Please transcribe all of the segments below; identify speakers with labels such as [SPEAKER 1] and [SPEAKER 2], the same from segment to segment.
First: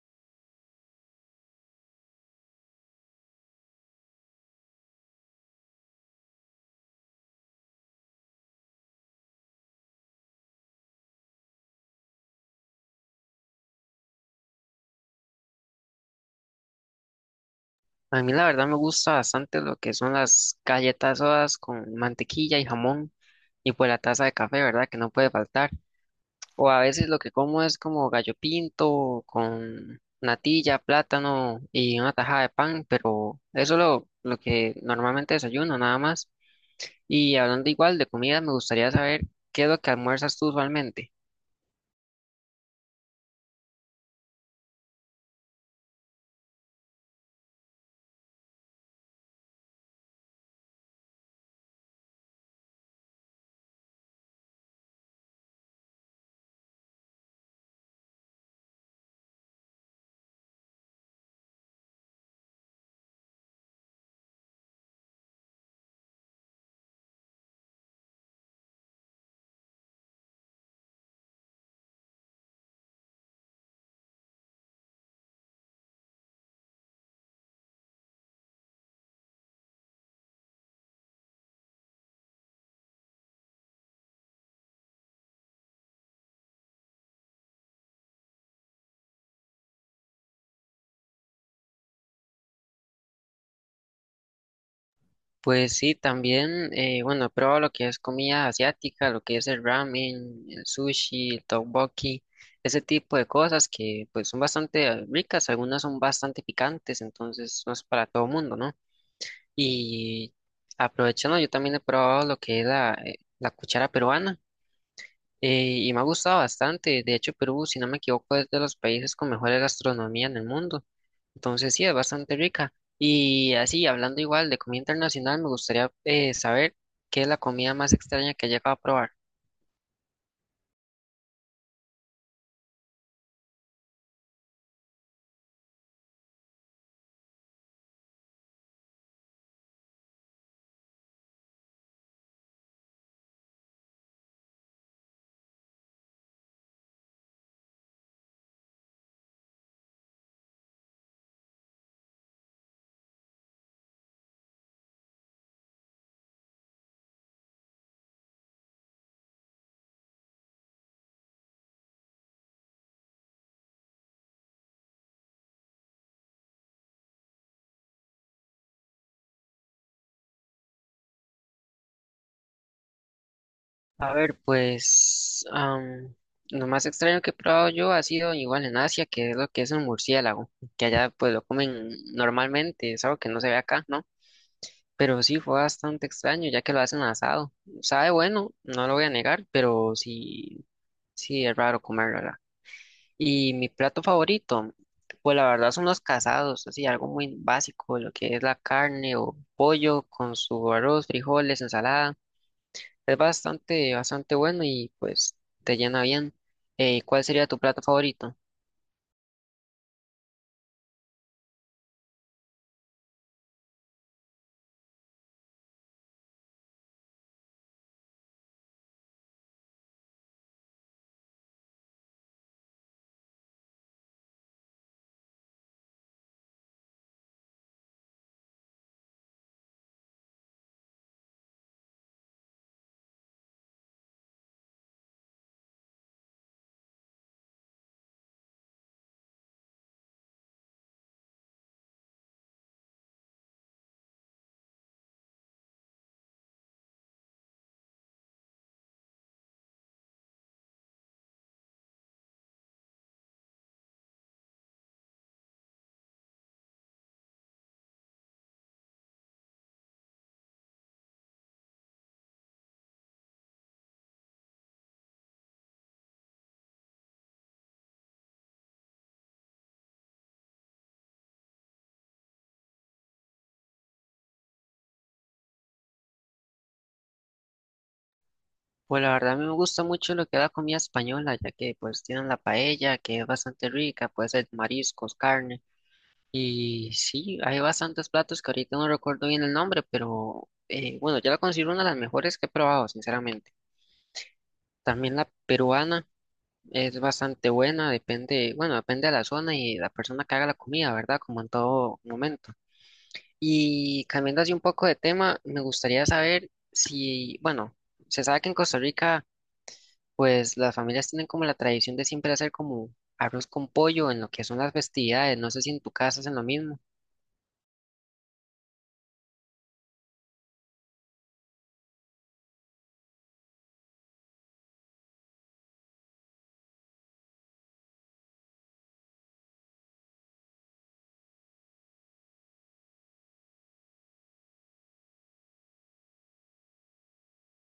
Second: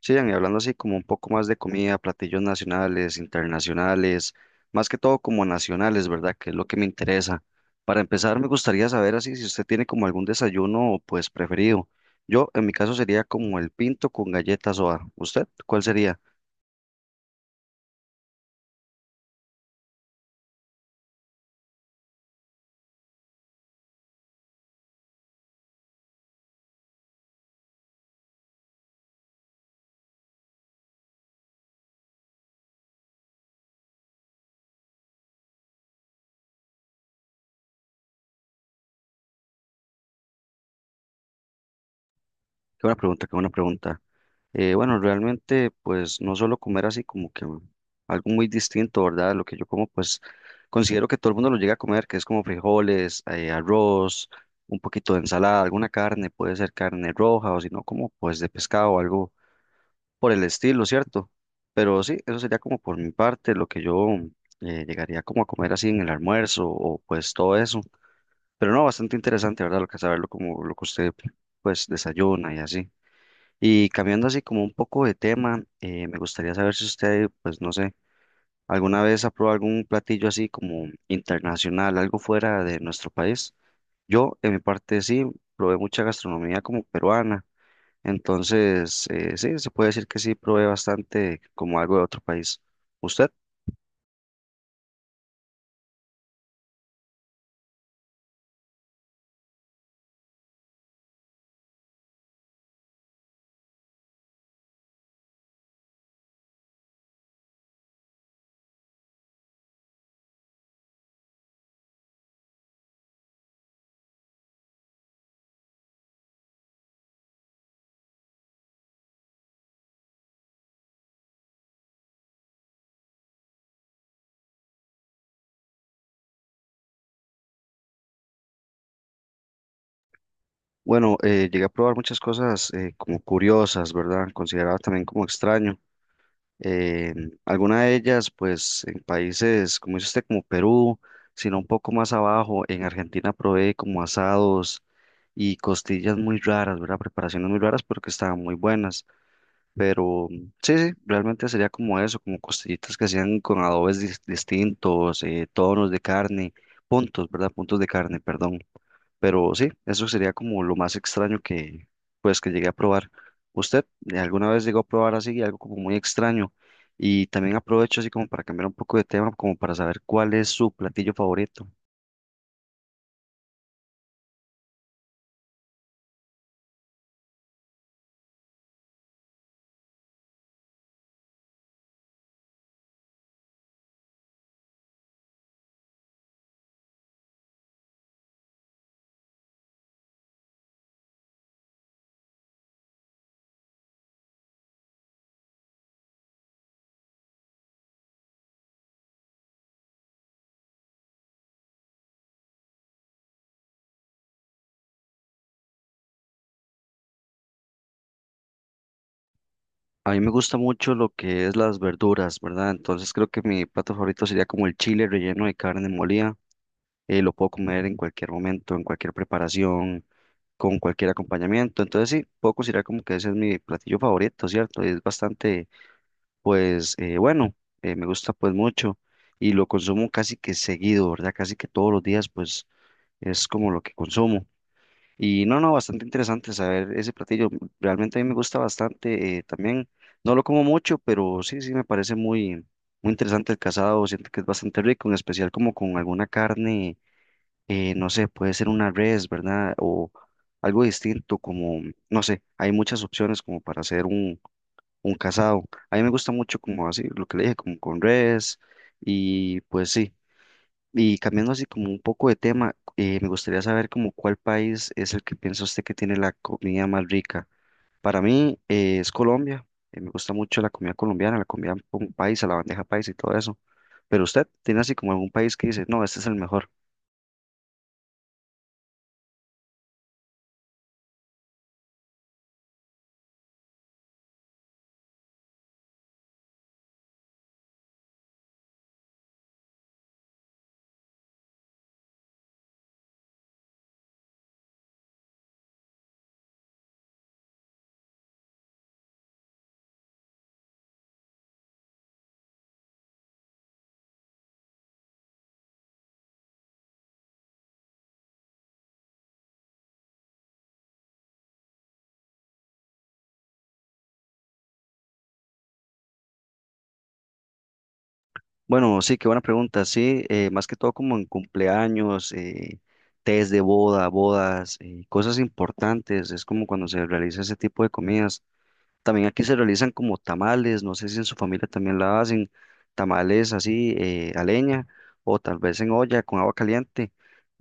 [SPEAKER 1] Sí, Ian, y hablando así como un poco más de comida, platillos nacionales, internacionales, más que todo como nacionales, ¿verdad? Que es lo que me interesa. Para empezar, me gustaría saber así si usted tiene como algún desayuno pues preferido. Yo, en mi caso, sería como el pinto con galletas o ¿usted cuál sería?
[SPEAKER 2] A mí la verdad me gusta bastante lo que son las galletas sodas con mantequilla y jamón y pues la taza de café, ¿verdad? Que no puede faltar. O a veces lo que como es como gallo pinto con natilla, plátano y una tajada de pan, pero eso es lo que normalmente desayuno, nada más. Y hablando igual de comida, me gustaría saber qué es lo que almuerzas tú usualmente.
[SPEAKER 1] Qué buena pregunta, qué buena pregunta. Bueno, realmente, pues no solo comer así como que algo muy distinto, ¿verdad? Lo que yo como, pues considero que todo el mundo lo llega a comer, que es como frijoles, arroz, un poquito de ensalada, alguna carne, puede ser carne roja o si no, como pues de pescado o algo por el estilo, ¿cierto? Pero sí, eso sería como por mi parte lo que yo llegaría como a comer así en el almuerzo o pues todo eso. Pero no, bastante interesante, ¿verdad? Lo que saberlo como lo que usted pues desayuna y así. Y cambiando así como un poco de tema, me gustaría saber si usted, pues no sé, alguna vez ha probado algún platillo así como internacional, algo fuera de nuestro país. Yo, en mi parte, sí, probé mucha gastronomía como peruana. Entonces, sí, se puede decir que sí, probé bastante como algo de otro país. ¿Usted?
[SPEAKER 2] Pues sí, también, bueno, he probado lo que es comida asiática, lo que es el ramen, el sushi, el tteokbokki, ese tipo de cosas que pues son bastante ricas, algunas son bastante picantes, entonces no es para todo mundo, ¿no? Y aprovechando, yo también he probado lo que es la cuchara peruana, y me ha gustado bastante. De hecho, Perú, si no me equivoco, es de los países con mejor gastronomía en el mundo. Entonces, sí, es bastante rica. Y así, hablando igual de comida internacional, me gustaría saber qué es la comida más extraña que he llegado a probar.
[SPEAKER 1] Bueno, llegué a probar muchas cosas como curiosas, ¿verdad? Consideraba también como extraño. eh, Alguna de ellas, pues en países, como dice usted, como Perú, sino un poco más abajo, en Argentina probé como asados y costillas muy raras, ¿verdad? Preparaciones muy raras, pero que estaban muy buenas. Pero sí, sí, realmente sería como eso, como costillitas que hacían con adobes distintos, tonos de carne, puntos, ¿verdad? Puntos de carne, perdón. Pero sí, eso sería como lo más extraño que, pues, que llegué a probar. ¿Usted alguna vez llegó a probar así algo como muy extraño? Y también aprovecho así como para cambiar un poco de tema, como para saber cuál es su platillo favorito.
[SPEAKER 2] A ver, pues lo más extraño que he probado yo ha sido igual en Asia, que es lo que es un murciélago, que allá pues lo comen normalmente, es algo que no se ve acá, ¿no? Pero sí, fue bastante extraño, ya que lo hacen asado. Sabe bueno, no lo voy a negar, pero sí, sí es raro comerlo, ¿verdad? Y mi plato favorito, pues la verdad son los casados, así algo muy básico, lo que es la carne o pollo con su arroz, frijoles, ensalada. Es bastante, bastante bueno y pues te llena bien. ¿Cuál sería tu plato favorito?
[SPEAKER 1] A mí me gusta mucho lo que es las verduras, ¿verdad? Entonces creo que mi plato favorito sería como el chile relleno de carne molida. Lo puedo comer en cualquier momento, en cualquier preparación, con cualquier acompañamiento. Entonces sí, puedo considerar como que ese es mi platillo favorito, ¿cierto? Y es bastante pues bueno, me gusta pues mucho y lo consumo casi que seguido, ¿verdad? Casi que todos los días pues es como lo que consumo. Y no, no, bastante interesante saber ese platillo. Realmente a mí me gusta bastante también. No lo como mucho, pero sí, sí me parece muy, muy interesante el casado. Siento que es bastante rico, en especial como con alguna carne, no sé, puede ser una res, ¿verdad? O algo distinto, como, no sé, hay muchas opciones como para hacer un casado. A mí me gusta mucho como así, lo que le dije, como con res y pues sí. Y cambiando así como un poco de tema, me gustaría saber como cuál país es el que piensa usted que tiene la comida más rica. Para mí es Colombia. Me gusta mucho la comida colombiana, la comida país, paisa, la bandeja paisa y todo eso. Pero usted tiene así como algún país que dice, no, este es el mejor.
[SPEAKER 2] Pues la verdad a mí me gusta mucho lo que es la comida española, ya que pues tienen la paella, que es bastante rica, puede ser mariscos, carne. Y sí, hay bastantes platos que ahorita no recuerdo bien el nombre, pero bueno, yo la considero una de las mejores que he probado, sinceramente. También la peruana es bastante buena, depende, bueno, depende de la zona y de la persona que haga la comida, ¿verdad? Como en todo momento. Y cambiando así un poco de tema, me gustaría saber si, bueno, se sabe que en Costa Rica, pues las familias tienen como la tradición de siempre hacer como arroz con pollo en lo que son las festividades. No sé si en tu casa hacen lo mismo.
[SPEAKER 1] Bueno, sí, qué buena pregunta. Sí, más que todo como en cumpleaños, tés de boda, bodas, cosas importantes. Es como cuando se realiza ese tipo de comidas. También aquí se realizan como tamales. No sé si en su familia también la hacen. Tamales así a leña o tal vez en olla con agua caliente.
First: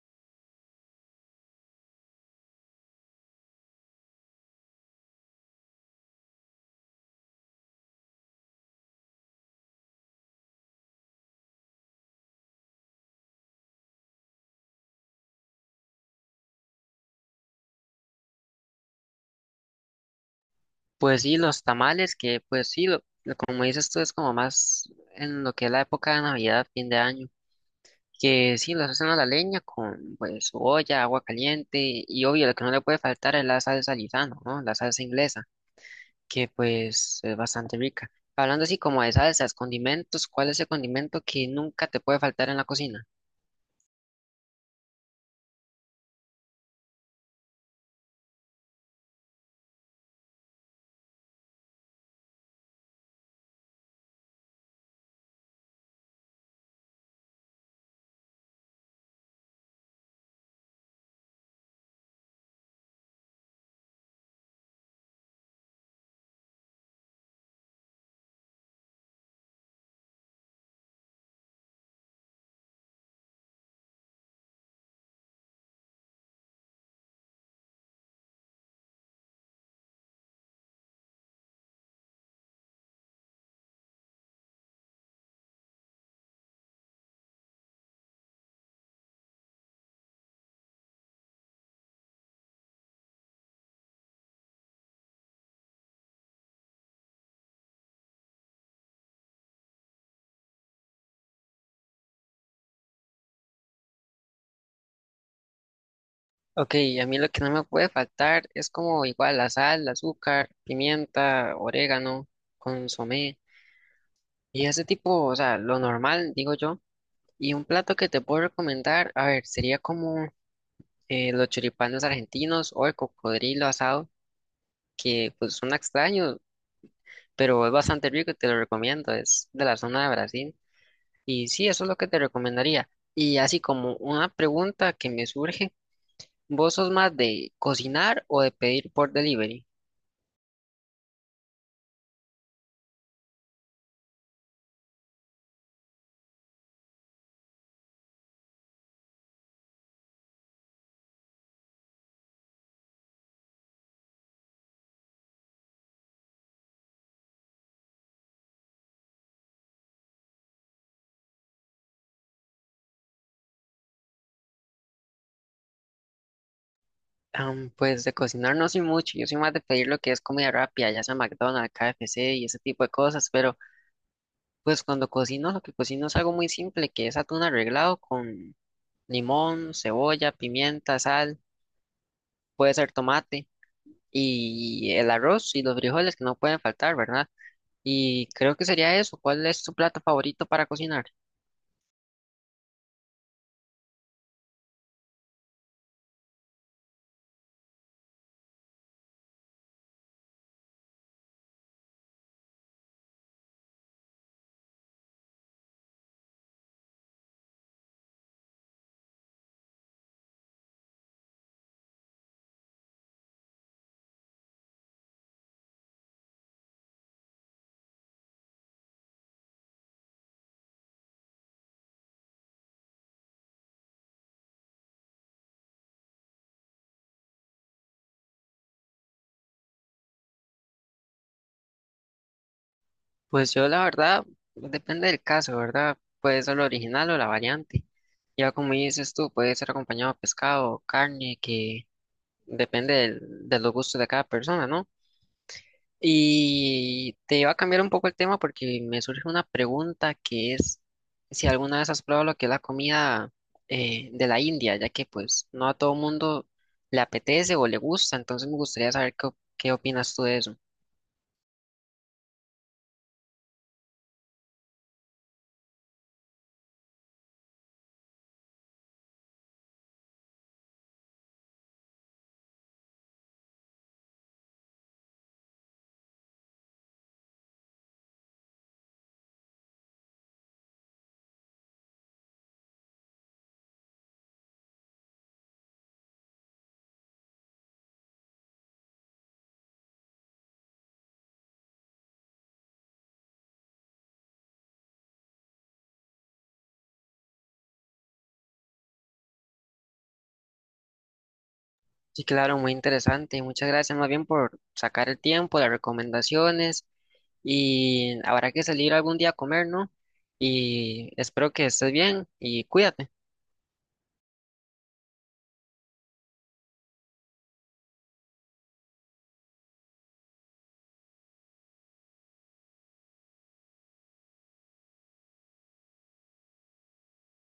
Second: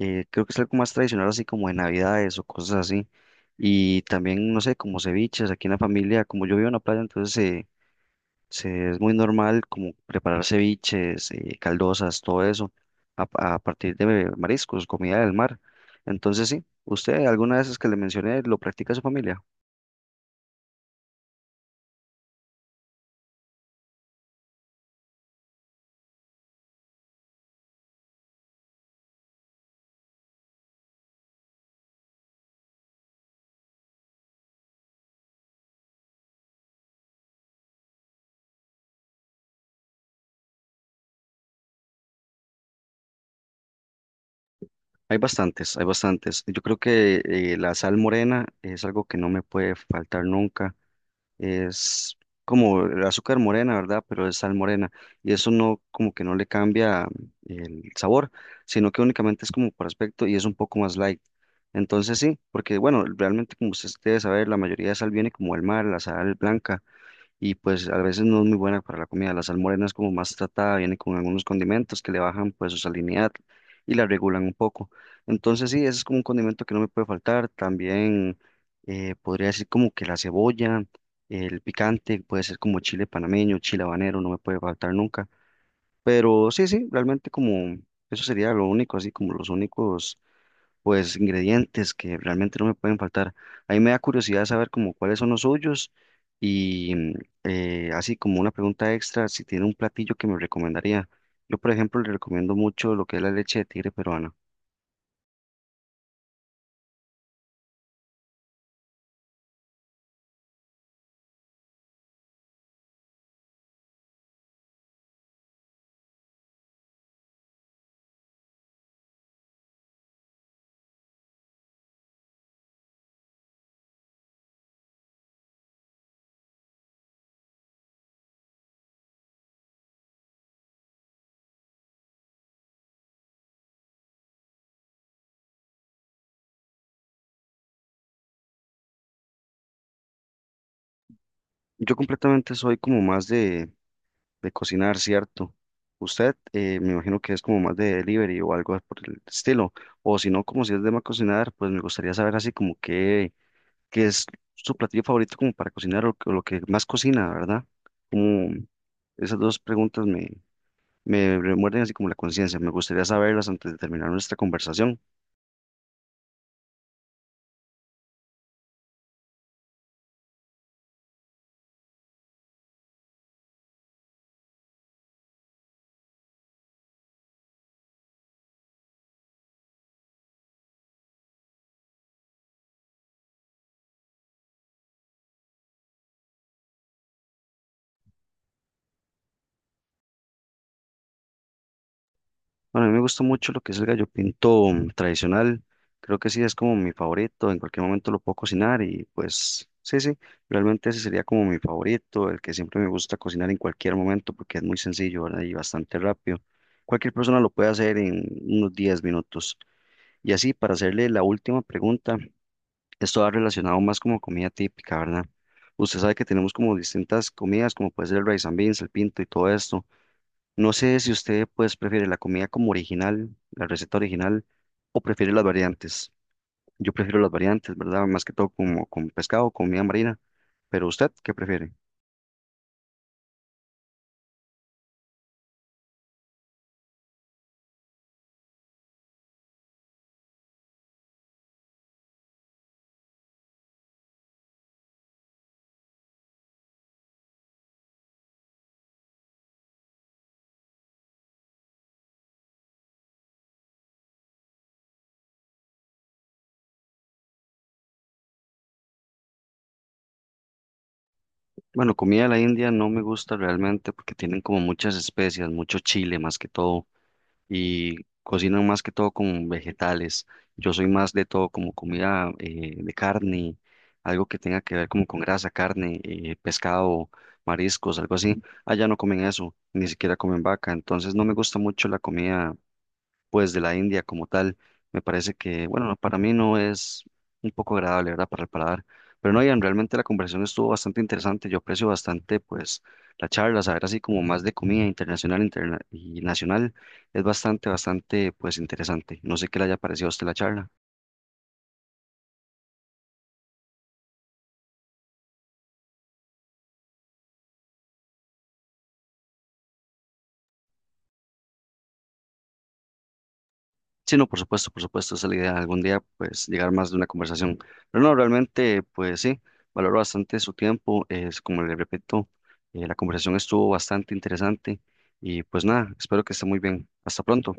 [SPEAKER 1] Creo que es algo más tradicional así como de navidades o cosas así. Y también, no sé, como ceviches. Aquí en la familia, como yo vivo en la playa, entonces... sí, es muy normal como preparar ceviches, caldosas, todo eso, a, a partir de mariscos, comida del mar. Entonces, sí, usted, alguna de esas que le mencioné, lo practica su familia.
[SPEAKER 2] Pues sí, los tamales, que pues sí, como dices tú, es como más en lo que es la época de Navidad, fin de año, que sí, los hacen a la leña con pues su olla, agua caliente y obvio, lo que no le puede faltar es la salsa Lizano, ¿no? La salsa inglesa, que pues es bastante rica. Hablando así como de salsas, condimentos, ¿cuál es el condimento que nunca te puede faltar en la cocina?
[SPEAKER 1] Hay bastantes, hay bastantes. Yo creo que la sal morena es algo que no me puede faltar nunca. Es como el azúcar morena, ¿verdad? Pero es sal morena y eso no como que no le cambia el sabor, sino que únicamente es como por aspecto y es un poco más light. Entonces sí, porque bueno, realmente como ustedes debe saber, la mayoría de sal viene como el mar, la sal blanca, y pues a veces no es muy buena para la comida. La sal morena es como más tratada, viene con algunos condimentos que le bajan pues su salinidad y la regulan un poco. Entonces sí, ese es como un condimento que no me puede faltar. También podría decir como que la cebolla, el picante, puede ser como chile panameño, chile habanero, no me puede faltar nunca. Pero sí, sí, realmente como eso sería lo único, así como los únicos pues ingredientes que realmente no me pueden faltar. A mí me da curiosidad saber como cuáles son los suyos y así como una pregunta extra, si tiene un platillo que me recomendaría. Yo, por ejemplo, le recomiendo mucho lo que es la leche de tigre peruana.
[SPEAKER 2] Ok, a mí lo que no me puede faltar es como igual la sal, el azúcar, pimienta, orégano, consomé. Y ese tipo, o sea, lo normal, digo yo. Y un plato que te puedo recomendar, a ver, sería como los choripanes argentinos o el cocodrilo asado, que pues son extraños, pero es bastante rico y te lo recomiendo, es de la zona de Brasil. Y sí, eso es lo que te recomendaría. Y así como una pregunta que me surge, ¿vos sos más de cocinar o de pedir por delivery?
[SPEAKER 1] Yo completamente soy como más de cocinar, ¿cierto? Usted me imagino que es como más de delivery o algo por el estilo. O si no, como si es de más cocinar, pues me gustaría saber así como qué, qué es su platillo favorito como para cocinar o lo que más cocina, ¿verdad? ¿Cómo, esas dos preguntas me, me remuerden así como la conciencia. Me gustaría saberlas antes de terminar nuestra conversación.
[SPEAKER 2] Pues de cocinar no soy mucho, yo soy más de pedir lo que es comida rápida, ya sea McDonald's, KFC y ese tipo de cosas, pero... Pues cuando cocino, lo que cocino es algo muy simple, que es atún arreglado con limón, cebolla, pimienta, sal, puede ser tomate y el arroz y los frijoles que no pueden faltar, ¿verdad? Y creo que sería eso. ¿Cuál es tu plato favorito para cocinar?
[SPEAKER 1] Bueno, a mí me gusta mucho lo que es el gallo pinto tradicional. Creo que sí es como mi favorito. En cualquier momento lo puedo cocinar y pues sí, sí. Realmente ese sería como mi favorito, el que siempre me gusta cocinar en cualquier momento porque es muy sencillo, ¿verdad? Y bastante rápido. Cualquier persona lo puede hacer en unos 10 minutos. Y así, para hacerle la última pregunta, esto va relacionado más como comida típica, ¿verdad? Usted sabe que tenemos como distintas comidas, como puede ser el rice and beans, el pinto y todo esto. No sé si usted pues prefiere la comida como original, la receta original, o prefiere las variantes. Yo prefiero las variantes, ¿verdad? Más que todo como con pescado, comida marina. Pero usted, ¿qué prefiere?
[SPEAKER 2] Pues yo la verdad, depende del caso, ¿verdad? Puede ser lo original o la variante. Ya como dices tú, puede ser acompañado de pescado, carne, que de los gustos de cada persona, ¿no? Y te va a cambiar un poco el tema porque me surge una pregunta que es si alguna vez has probado lo que es la comida de la India, ya que pues no a todo mundo le apetece o le gusta, entonces me gustaría saber qué, qué opinas tú de eso.
[SPEAKER 1] Bueno, comida de la India no me gusta realmente porque tienen como muchas especias, mucho chile más que todo. Y cocinan más que todo con vegetales. Yo soy más de todo como comida de carne, algo que tenga que ver como con grasa, carne, pescado, mariscos, algo así. Allá no comen eso, ni siquiera comen vaca, entonces no me gusta mucho la comida pues de la India como tal. Me parece que, bueno, para mí no es un poco agradable, ¿verdad? Para el paladar. Pero no, Ian, realmente la conversación estuvo bastante interesante. Yo aprecio bastante, pues, la charla, saber así como más de comida internacional y nacional. Es bastante, bastante, pues, interesante. No sé qué le haya parecido a usted la charla.
[SPEAKER 2] Sí, claro, muy interesante. Muchas gracias más bien por sacar el tiempo, las recomendaciones y habrá que salir algún día a comer, ¿no? Y espero que estés bien y cuídate.
[SPEAKER 1] Sí, no, por supuesto, esa es la idea, algún día pues llegar más de una conversación. Pero no, realmente pues sí, valoro bastante su tiempo, es como le repito, la conversación estuvo bastante interesante y pues nada, espero que esté muy bien. Hasta pronto.